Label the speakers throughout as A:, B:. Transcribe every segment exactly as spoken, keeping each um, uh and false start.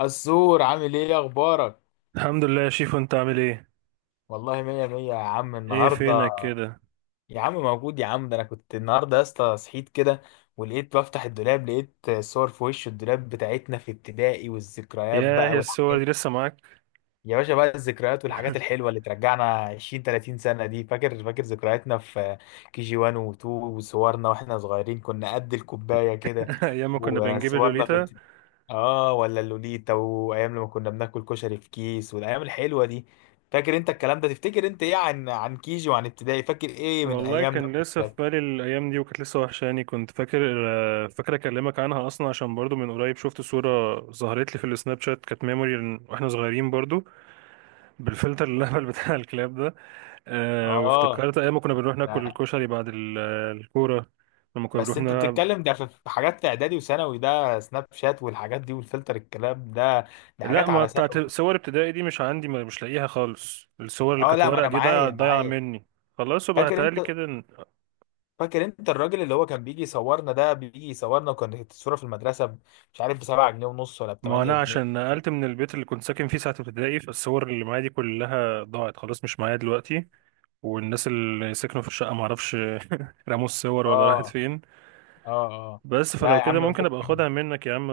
A: السور، عامل ايه؟ إيه اخبارك؟
B: الحمد لله يا شيف، انت عامل ايه؟
A: والله مية مية يا عم.
B: ايه
A: النهارده
B: فينك كده؟
A: يا عم موجود يا عم. ده انا كنت النهارده يا اسطى صحيت كده، ولقيت بفتح الدولاب لقيت صور في وش الدولاب بتاعتنا في ابتدائي والذكريات
B: ياه،
A: بقى،
B: يا
A: والح...
B: الصور دي لسه معاك؟
A: يا باشا بقى الذكريات والحاجات الحلوه اللي ترجعنا عشرين ثلاثين سنه دي. فاكر فاكر ذكرياتنا في كي جي واحد و2، وصورنا واحنا صغيرين كنا قد الكوبايه كده.
B: ايام ما كنا بنجيب
A: وصورنا
B: اللوليتا.
A: في اه ولا اللوليتا، وايام لما كنا بناكل كشري في كيس والايام الحلوه دي. فاكر انت الكلام ده؟ تفتكر انت ايه عن عن كيجي وعن ابتدائي؟ فاكر ايه من
B: والله
A: ايامنا
B: كان لسه في
A: وابتدائي؟
B: بالي الايام دي وكانت لسه وحشاني، كنت فاكر، آه، فاكر اكلمك عنها اصلا عشان برضو من قريب شفت صورة ظهرت لي في السناب شات، كانت ميموري واحنا صغيرين برضو بالفلتر الهبل بتاع الكلاب ده. أه
A: اه.
B: وافتكرت ايام ما كنا بنروح ناكل
A: لا.
B: الكشري بعد ال- آه، الكورة، لما كنا
A: بس
B: بنروح.
A: انت بتتكلم ده في في حاجات في اعدادي وثانوي، ده سناب شات والحاجات دي والفلتر الكلام ده، دي
B: لا،
A: حاجات
B: ما
A: على
B: بتاعت
A: ثانوي.
B: صور ابتدائي دي مش عندي، ما- مش لاقيها خالص، الصور اللي
A: اه
B: كانت
A: لا، ما
B: ورق
A: انا
B: دي ضايعة
A: معايا
B: ضايعة
A: معايا
B: مني. خلاص يبقى
A: فاكر
B: هتهيألي
A: انت
B: كده إن-
A: فاكر انت الراجل اللي هو كان بيجي يصورنا ده، بيجي يصورنا وكانت الصوره في المدرسه ب- مش عارف، ب سبعة جنيه ونص ولا ب
B: ما
A: 8
B: انا
A: جنيه
B: عشان نقلت من البيت اللي كنت ساكن فيه ساعة ابتدائي، فالصور اللي معايا دي كلها ضاعت خلاص، مش معايا دلوقتي، والناس اللي سكنوا في الشقة معرفش رموا الصور ولا راحت
A: اه،
B: فين.
A: اه، اه.
B: بس
A: لا
B: فلو
A: يا
B: كده
A: عم
B: ممكن ابقى
A: ممكن
B: اخدها منك يا عم،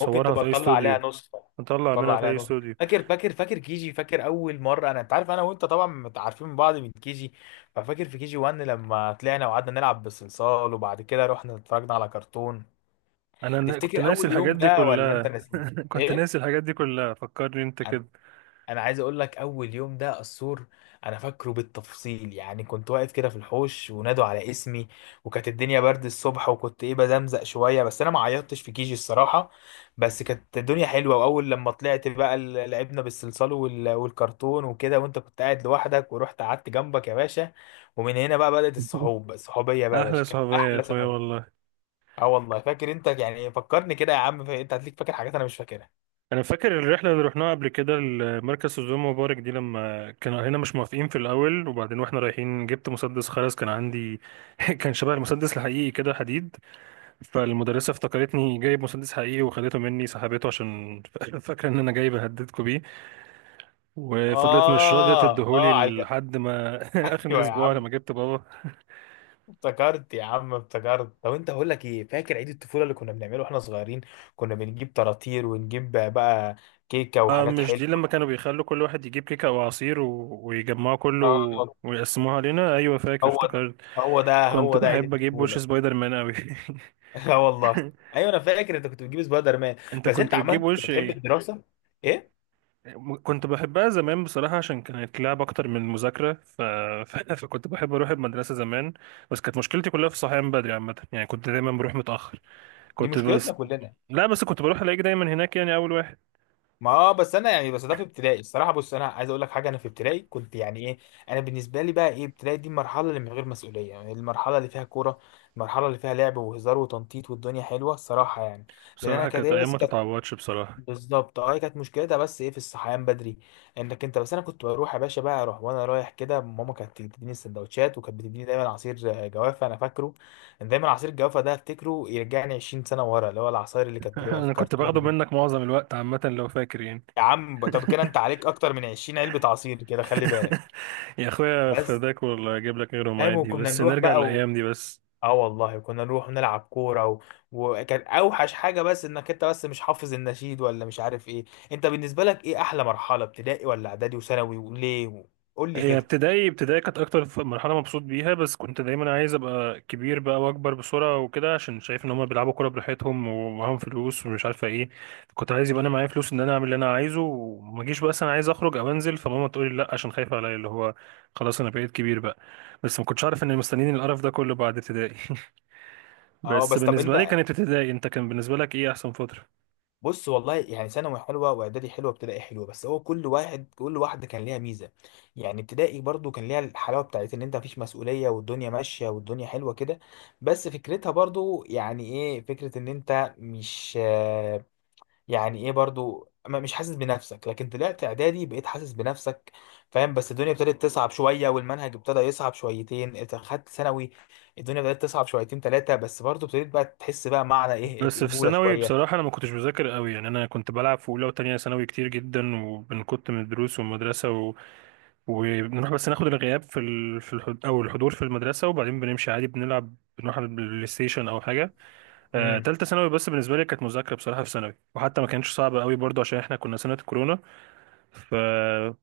A: ممكن تبقى
B: في اي
A: تطلع عليها
B: استوديو،
A: نسخه،
B: نطلع
A: تطلع
B: منها في
A: عليها
B: اي
A: نسخه.
B: استوديو.
A: فاكر فاكر فاكر كيجي. فاكر اول مره، انا انت عارف انا وانت طبعا متعارفين من بعض من كيجي. ففاكر في كيجي واحد لما طلعنا وقعدنا نلعب بالصلصال وبعد كده رحنا اتفرجنا على كرتون.
B: انا نا- كنت
A: تفتكر
B: ناسي
A: اول
B: الحاجات
A: يوم
B: دي
A: ده ولا انت
B: كلها.
A: ناسي؟
B: كنت
A: ايه.
B: ناسي الحاجات دي كلها، فكرني انت كده.
A: انا عايز اقول لك اول يوم ده، السور انا فاكره بالتفصيل. يعني كنت واقف كده في الحوش ونادوا على اسمي، وكانت الدنيا برد الصبح، وكنت ايه، بزمزق شويه بس انا ما عيطتش في كيجي الصراحه. بس كانت الدنيا حلوه، واول لما طلعت بقى ال- لعبنا بالصلصال وال- والكرتون وكده، وانت كنت قاعد لوحدك ورحت قعدت جنبك يا باشا. ومن هنا بقى بدأت الصحوب الصحوبيه بقى يا
B: احلى
A: باشا، كانت
B: صحوبية يا
A: احلى
B: اخويا
A: سنه.
B: والله.
A: اه والله فاكر انت. يعني فكرني كده يا عم، انت هتليك فاكر حاجات انا مش فاكرها.
B: انا فاكر الرحله اللي رحناها قبل كده لمركز سوزان مبارك دي، لما كانوا هنا مش موافقين في الاول، وبعدين واحنا رايحين جبت مسدس خرز كان عندي. كان شبه المسدس الحقيقي كده، حديد، فالمدرسه افتكرتني جايب مسدس حقيقي وخدته مني، سحبته عشان فاكره ان انا جاي بهددكوا بيه، وفضلت مش راضيه
A: اه،
B: تديهولي
A: اه، على الج-
B: لحد ما اخر
A: ايوه يا
B: الاسبوع
A: عم.
B: لما جبت بابا.
A: افتكرت يا عم افتكرت. طب انت هقول لك ايه، فاكر عيد الطفوله اللي كنا بنعمله واحنا صغيرين؟ كنا بنجيب طراطير ونجيب بقى كيكه
B: آه
A: وحاجات
B: مش دي
A: حلوه.
B: لما كانوا بيخلوا كل واحد يجيب كيكه او عصير و... ويجمعوا كله
A: اه،
B: ويقسموها علينا؟ ايوه فاكر،
A: هو ده،
B: افتكرت.
A: هو ده،
B: كنت
A: هو ده عيد
B: بحب اجيب وش
A: الطفوله.
B: سبايدر مان قوي.
A: اه والله. ايوه انا فاكر انت كنت بتجيب سبايدر مان.
B: انت
A: بس انت
B: كنت
A: عمال
B: بتجيب
A: كنت
B: وش
A: بتحب
B: ايه؟
A: الدراسه؟ ايه.
B: م- كنت بحبها زمان بصراحة عشان كانت لعب اكتر من المذاكرة، ف... ف... فكنت بحب اروح المدرسة زمان، بس كانت مشكلتي كلها في الصحيان بدري عامة، يعني كنت دايما بروح متأخر.
A: دي
B: كنت
A: مشكلتنا
B: بس
A: كلنا.
B: لا، بس كنت بروح الاقيك دايما هناك يعني اول واحد.
A: ما اه بس انا يعني، بس ده في ابتدائي الصراحه. بص، انا عايز اقول لك حاجه، انا في ابتدائي كنت يعني ايه. انا بالنسبه لي بقى ايه، ابتدائي دي المرحله اللي من غير مسؤوليه، يعني المرحله اللي فيها كوره، المرحله اللي فيها لعب وهزار وتنطيط والدنيا حلوه الصراحه يعني. لان انا
B: بصراحة
A: كانت
B: كانت
A: هي
B: ايام
A: بس
B: ما
A: كانت.
B: تتعوضش بصراحة.
A: بالظبط، اه هي كانت مشكلتها بس ايه في الصحيان بدري. انك انت بس انا كنت بروح يا باشا بقى، اروح وانا رايح كده ماما كانت تديني السندوتشات وكانت بتديني دايما عصير آه، جوافه انا فاكره. دايما عصير الجوافه ده افتكره يرجعني عشرين سنه ورا، اللي هو العصاير اللي كانت بتبقى في
B: انا كنت
A: كرتون
B: باخده
A: دي.
B: منك معظم الوقت عامة لو فاكر يعني.
A: يا عم طب كده انت عليك اكتر من عشرين علبة عصير كده خلي بالك.
B: يا اخويا
A: بس
B: فداك والله، اجيب لك غيرهم
A: فاهم،
B: عادي،
A: وكنا
B: بس
A: نروح
B: نرجع
A: بقى و...
B: للايام دي بس.
A: اه والله كنا نروح نلعب كورة و... وكان اوحش حاجة بس انك انت بس مش حافظ النشيد ولا مش عارف ايه. انت بالنسبة لك ايه احلى مرحلة، ابتدائي ولا اعدادي وثانوي وليه؟ قول لي
B: هي
A: كده.
B: ابتدائي، ابتدائي كانت اكتر ف- مرحله مبسوط بيها، بس كنت دايما عايز ابقى كبير بقى، واكبر بسرعه وكده عشان شايف ان هم بيلعبوا كوره براحتهم ومعاهم فلوس ومش عارفه ايه. كنت عايز يبقى انا معايا فلوس ان انا اعمل اللي انا عايزه، وما اجيش بقى، أصل انا عايز اخرج او انزل فماما تقول لي لا عشان خايفه عليا، اللي هو خلاص انا بقيت كبير بقى. بس ما كنتش عارف ان مستنيين القرف ده كله بعد ابتدائي.
A: اه
B: بس
A: بس طب
B: بالنسبه لي
A: انت،
B: كانت ابتدائي، انت كان بالنسبه لك ايه احسن فتره؟
A: بص والله يعني ثانوي حلوه واعدادي حلوه وابتدائي حلوه، بس هو كل واحد، كل واحده كان ليها ميزه. يعني ابتدائي برضو كان ليها الحلاوه بتاعت ان انت مفيش مسؤوليه والدنيا ماشيه والدنيا حلوه كده. بس فكرتها برضو يعني ايه، فكره ان انت مش آه، يعني ايه برضو ما- مش حاسس بنفسك. لكن طلعت اعدادي بقيت حاسس بنفسك، فاهم. بس الدنيا ابتدت تصعب شويه والمنهج ابتدى يصعب شويتين، انت خدت ثانوي الدنيا بدات تصعب شويتين ثلاثه، بس برضو ابتديت بقى تحس بقى معنى ايه
B: بس في
A: الرجوله
B: ثانوي
A: شويه.
B: بصراحة، أنا ما كنتش بذاكر قوي، يعني أنا كنت بلعب في أولى وتانية ثانوي كتير جدا، وكنت من الدروس والمدرسة وبنروح بس ناخد الغياب في ال... في الحض... او الحضور في المدرسه، وبعدين بنمشي عادي، بنلعب، بنروح على البلاي ستيشن او حاجه. آه،
A: امم.
B: تالتة ثانوي بس بالنسبه لي كانت مذاكره بصراحه في ثانوي، وحتى ما كانتش صعبه قوي برضو عشان احنا كنا سنه الكورونا، فسنه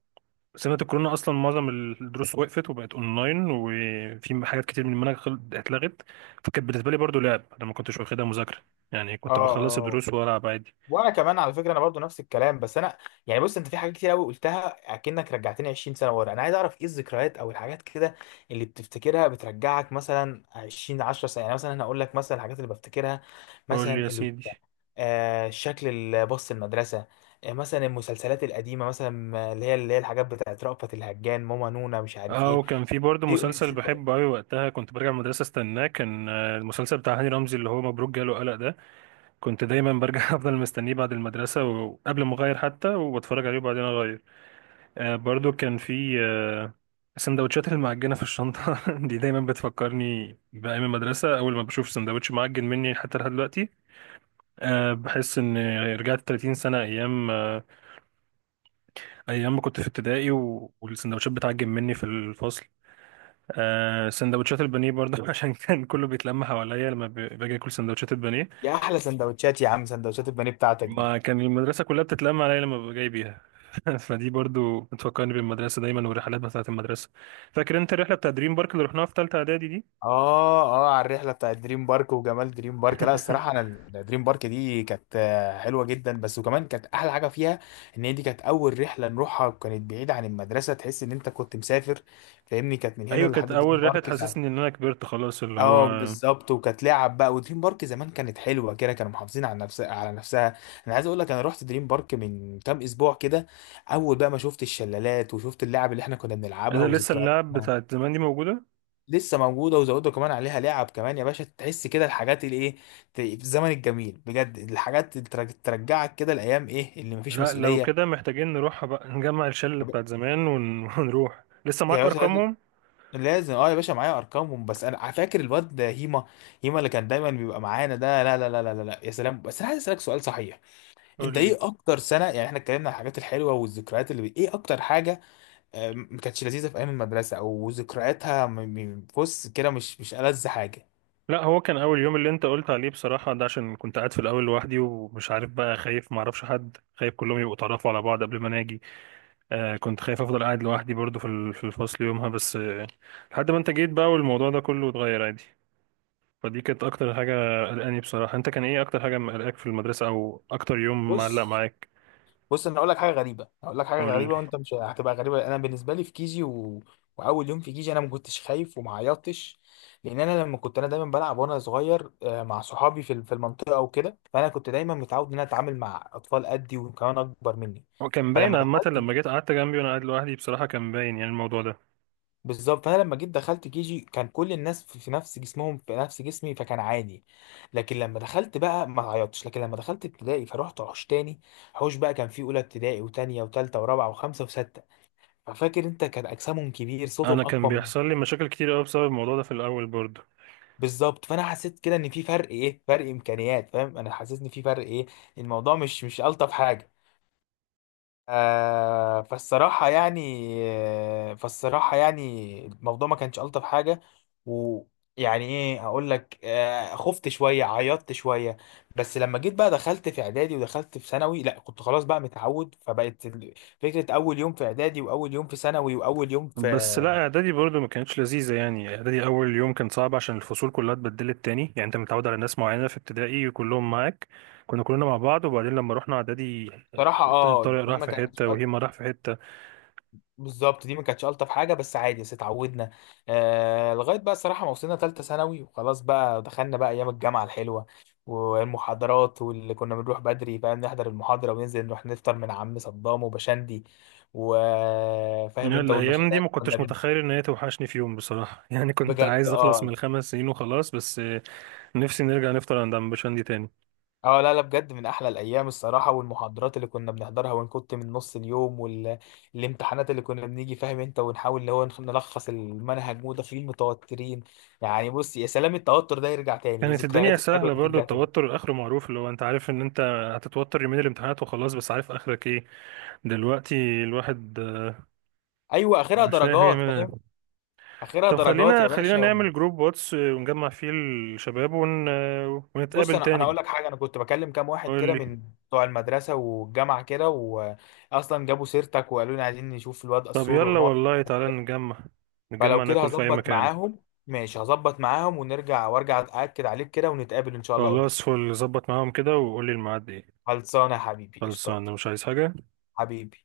B: الكورونا اصلا معظم الدروس وقفت وبقت اونلاين، وفي حاجات كتير من المنهج خل- اتلغت. فكانت بالنسبه لي برضو لعب، انا ما كنتش واخدها مذاكره، يعني
A: اه،
B: كنت بخلص
A: اه.
B: الدروس والعب عادي.
A: وانا كمان على فكره انا برضو نفس الكلام، بس انا يعني بص، انت في حاجات كتير قوي قلتها اكنك رجعتني عشرين سنه ورا. انا عايز اعرف ايه الذكريات او الحاجات كده اللي بتفتكرها بترجعك مثلا عشرين عشر سنه. يعني مثلا انا هقول لك مثلا الحاجات اللي بفتكرها،
B: قول
A: مثلا
B: لي يا
A: اللي
B: سيدي.
A: آه شكل الباص المدرسه، آه مثلا المسلسلات القديمه، مثلا آه، اللي هي اللي هي الحاجات بتاعت رأفت الهجان، ماما نونا، مش عارف
B: اه،
A: ايه،
B: وكان في برضه
A: ايه
B: مسلسل
A: الموسيقى.
B: بحبه قوي وقتها، كنت برجع من المدرسه استناه، كان آه، المسلسل بتاع هاني رمزي اللي هو مبروك جاله قلق ده. كنت دايما برجع افضل مستنيه بعد المدرسه وقبل ما اغير حتى، وبتفرج عليه وبعدين اغير. آه برضه كان في آه سندوتشات المعجنه في الشنطه. دي دايما بتفكرني بايام المدرسه، اول ما بشوف سندوتش معجن مني حتى لحد دلوقتي، آه بحس ان رجعت ثلاثين سنه، ايام آه، ايام ما كنت في ابتدائي، و- والسندوتشات بتعجن مني في الفصل. آه سندوتشات البانيه برضه عشان كان كله بيتلم حواليا لما ب- باجي اكل سندوتشات البانيه،
A: يا احلى سندوتشات يا عم، سندوتشات البانيه بتاعتك دي.
B: ما كان المدرسه كلها بتتلم عليا لما ببقى جاي بيها. فدي برضو بتفكرني بالمدرسه دايما، والرحلات بتاعه المدرسه. فاكر انت الرحله بتاع دريم بارك اللي رحناها في ثالثه اعدادي دي؟
A: اه، اه، على الرحله بتاعت دريم بارك وجمال دريم بارك. لا الصراحه، انا ال- دريم بارك دي كانت آه، حلوه جدا بس. وكمان كانت احلى حاجه فيها ان هي دي كانت اول رحله نروحها وكانت بعيده عن المدرسه، تحس ان انت كنت مسافر. فاهمني كانت من هنا
B: ايوه،
A: لحد
B: كانت
A: دريم
B: اول رحله
A: بارك ساعه.
B: تحسسني ان انا كبرت خلاص، اللي
A: اه
B: هو
A: بالظبط، وكانت لعب بقى ودريم بارك زمان كانت حلوه كده، كانوا محافظين على نفسها على نفسها. انا عايز اقول لك انا رحت دريم بارك من كام اسبوع كده، اول بقى ما شفت الشلالات وشفت اللعب اللي احنا كنا بنلعبها
B: انا لسه اللعب
A: وذكرياتنا.
B: بتاعت زمان دي موجوده.
A: لسه موجوده وزودوا كمان عليها لعب كمان يا باشا، تحس كده الحاجات اللي ايه ت- في الزمن الجميل بجد، الحاجات اللي ترج- ترجعك كده الايام ايه اللي مفيش
B: لا لو
A: مسؤوليه.
B: كده محتاجين نروح بقى نجمع الشله بتاعت زمان ون... ونروح، لسه
A: يا
B: معاك
A: باشا لازم،
B: ارقامهم؟
A: لازم- اه يا باشا معايا ارقامهم. بس انا فاكر الواد ده هيما، هيما اللي كان دايما بيبقى معانا ده، لا لا لا لا لا لا، يا سلام. بس انا عايز اسالك سؤال صحيح،
B: قول
A: انت ايه
B: لي.
A: اكتر سنه، يعني احنا اتكلمنا عن الحاجات الحلوه والذكريات، اللي ايه اكتر حاجه آه، ما كانتش لذيذه في ايام المدرسه او ذكرياتها، م- م- بص كده، مش مش ألذ حاجه.
B: لا، هو كان اول يوم اللي انت قلت عليه بصراحه ده، عشان كنت قاعد في الاول لوحدي، ومش عارف بقى، خايف ما اعرفش حد، خايف كلهم يبقوا اتعرفوا على بعض قبل ما انا اجي. آه كنت خايف افضل قاعد لوحدي برضو في ال- في الفصل يومها، بس آه لحد ما انت جيت بقى والموضوع ده كله اتغير عادي. فدي كانت اكتر حاجه قلقاني بصراحه، انت كان ايه اكتر حاجه مقلقاك في المدرسه او اكتر يوم معلق
A: بص،
B: معاك؟
A: بص انا اقول لك حاجه غريبه، اقول لك حاجه
B: قول لي.
A: غريبه، وانت مش هتبقى غريبه، انا بالنسبه لي في كيجي و... واول يوم في كيجي انا ما كنتش خايف وما عيطتش. لان انا لما كنت انا دايما بلعب وانا صغير آه، مع صحابي في في المنطقه وكده، فانا كنت دايما متعود ان انا اتعامل مع اطفال قدي وكمان اكبر مني.
B: هو كان باين
A: فلما
B: عامه
A: دخلت،
B: لما جيت قعدت جنبي وانا قاعد لوحدي، بصراحه كان باين يعني الموضوع ده،
A: بالظبط، فانا لما جيت دخلت كيجي كان كل الناس في في نفس جسمهم في نفس جسمي فكان عادي. لكن لما دخلت بقى ما عيطتش، لكن لما دخلت ابتدائي فروحت حوش تاني، حوش بقى كان فيه اولى ابتدائي وتانية وتالتة ورابعة وخمسة وستة. ففاكر انت كان اجسامهم كبير صوتهم
B: انا كان
A: اقوى من،
B: بيحصل لي مشاكل كتير قوي بسبب الموضوع ده في الاول برضو.
A: بالظبط. فانا حسيت كده ان في فرق ايه، فرق امكانيات، فاهم. انا حسيت ان في فرق ايه، الموضوع مش مش الطف حاجه، آه فالصراحه يعني آه، فالصراحه يعني الموضوع ما كانش الطف حاجه. ويعني ايه اقول لك، آه خفت شويه، عيطت شويه. بس لما جيت بقى دخلت في اعدادي ودخلت في ثانوي لا كنت خلاص بقى متعود، فبقت ال- فكره اول يوم في اعدادي واول يوم في ثانوي واول يوم في،
B: بس لا اعدادي برضو ما كانتش لذيذه، يعني اعدادي اول يوم كان صعب عشان الفصول كلها اتبدلت تاني، يعني انت متعود على ناس معينه في ابتدائي كلهم معاك، كنا كلنا مع بعض، وبعدين لما رحنا اعدادي
A: صراحة
B: كنت
A: اه
B: طارق
A: دي
B: راح
A: ما
B: في
A: كانت،
B: حته وهيما راح في حته.
A: بالظبط دي ما كانتش الطف حاجه، بس عادي بس اتعودنا. آه لغايه بقى الصراحه ما وصلنا ثالثه ثانوي وخلاص بقى دخلنا بقى ايام الجامعه الحلوه والمحاضرات، واللي كنا بنروح بدري فاهم نحضر المحاضره وننزل نروح نفطر من عم صدام وبشندي وفاهم
B: يعني
A: انت،
B: الايام
A: والمشاريع
B: دي ما
A: اللي كنا
B: كنتش
A: بن-
B: متخيل ان هي توحشني في يوم بصراحه. يعني كنت
A: بجد،
B: عايز اخلص من
A: اه،
B: الخمس سنين وخلاص بس، نفسي نرجع نفطر عند عم بشندي تاني.
A: اه، لا لا، بجد من احلى الايام الصراحه. والمحاضرات اللي كنا بنحضرها ونكت من نص اليوم، والامتحانات اللي كنا بنيجي فاهم انت، ونحاول اللي هو نخ- نلخص المنهج وداخلين متوترين. يعني بص يا سلام، التوتر ده يرجع تاني
B: كانت الدنيا
A: والذكريات الحلوه
B: سهله
A: دي
B: برضو،
A: ترجع تاني.
B: التوتر اخره معروف، اللي هو انت عارف ان انت هتتوتر يومين الامتحانات وخلاص، بس عارف اخرك ايه. دلوقتي الواحد
A: ايوه اخرها
B: مش لاقي حاجه
A: درجات
B: يعملها.
A: فاهم، اخرها
B: طب
A: درجات
B: خلينا،
A: يا
B: خلينا
A: باشا.
B: نعمل جروب واتس ونجمع فيه الشباب ون...
A: بص
B: ونتقابل
A: انا انا
B: تاني.
A: اقول لك حاجه، انا كنت بكلم كام واحد
B: قول
A: كده
B: لي.
A: من بتوع المدرسه والجامعه كده، واصلا جابوا سيرتك وقالوا لي عايزين نشوف الواد
B: طب
A: قصور
B: يلا
A: ونقعد.
B: والله، تعالى نجمع، نجمع
A: فلو كده
B: ناكل في اي
A: هظبط
B: مكان.
A: معاهم، ماشي هظبط معاهم ونرجع وارجع أأكد عليك كده ونتقابل إن شاء الله قريب.
B: خلاص، فل، ظبط معاهم كده وقول لي الميعاد ايه.
A: خلصانة يا حبيبي
B: خلصان،
A: قشطات.
B: انا مش عايز حاجة.
A: حبيبي.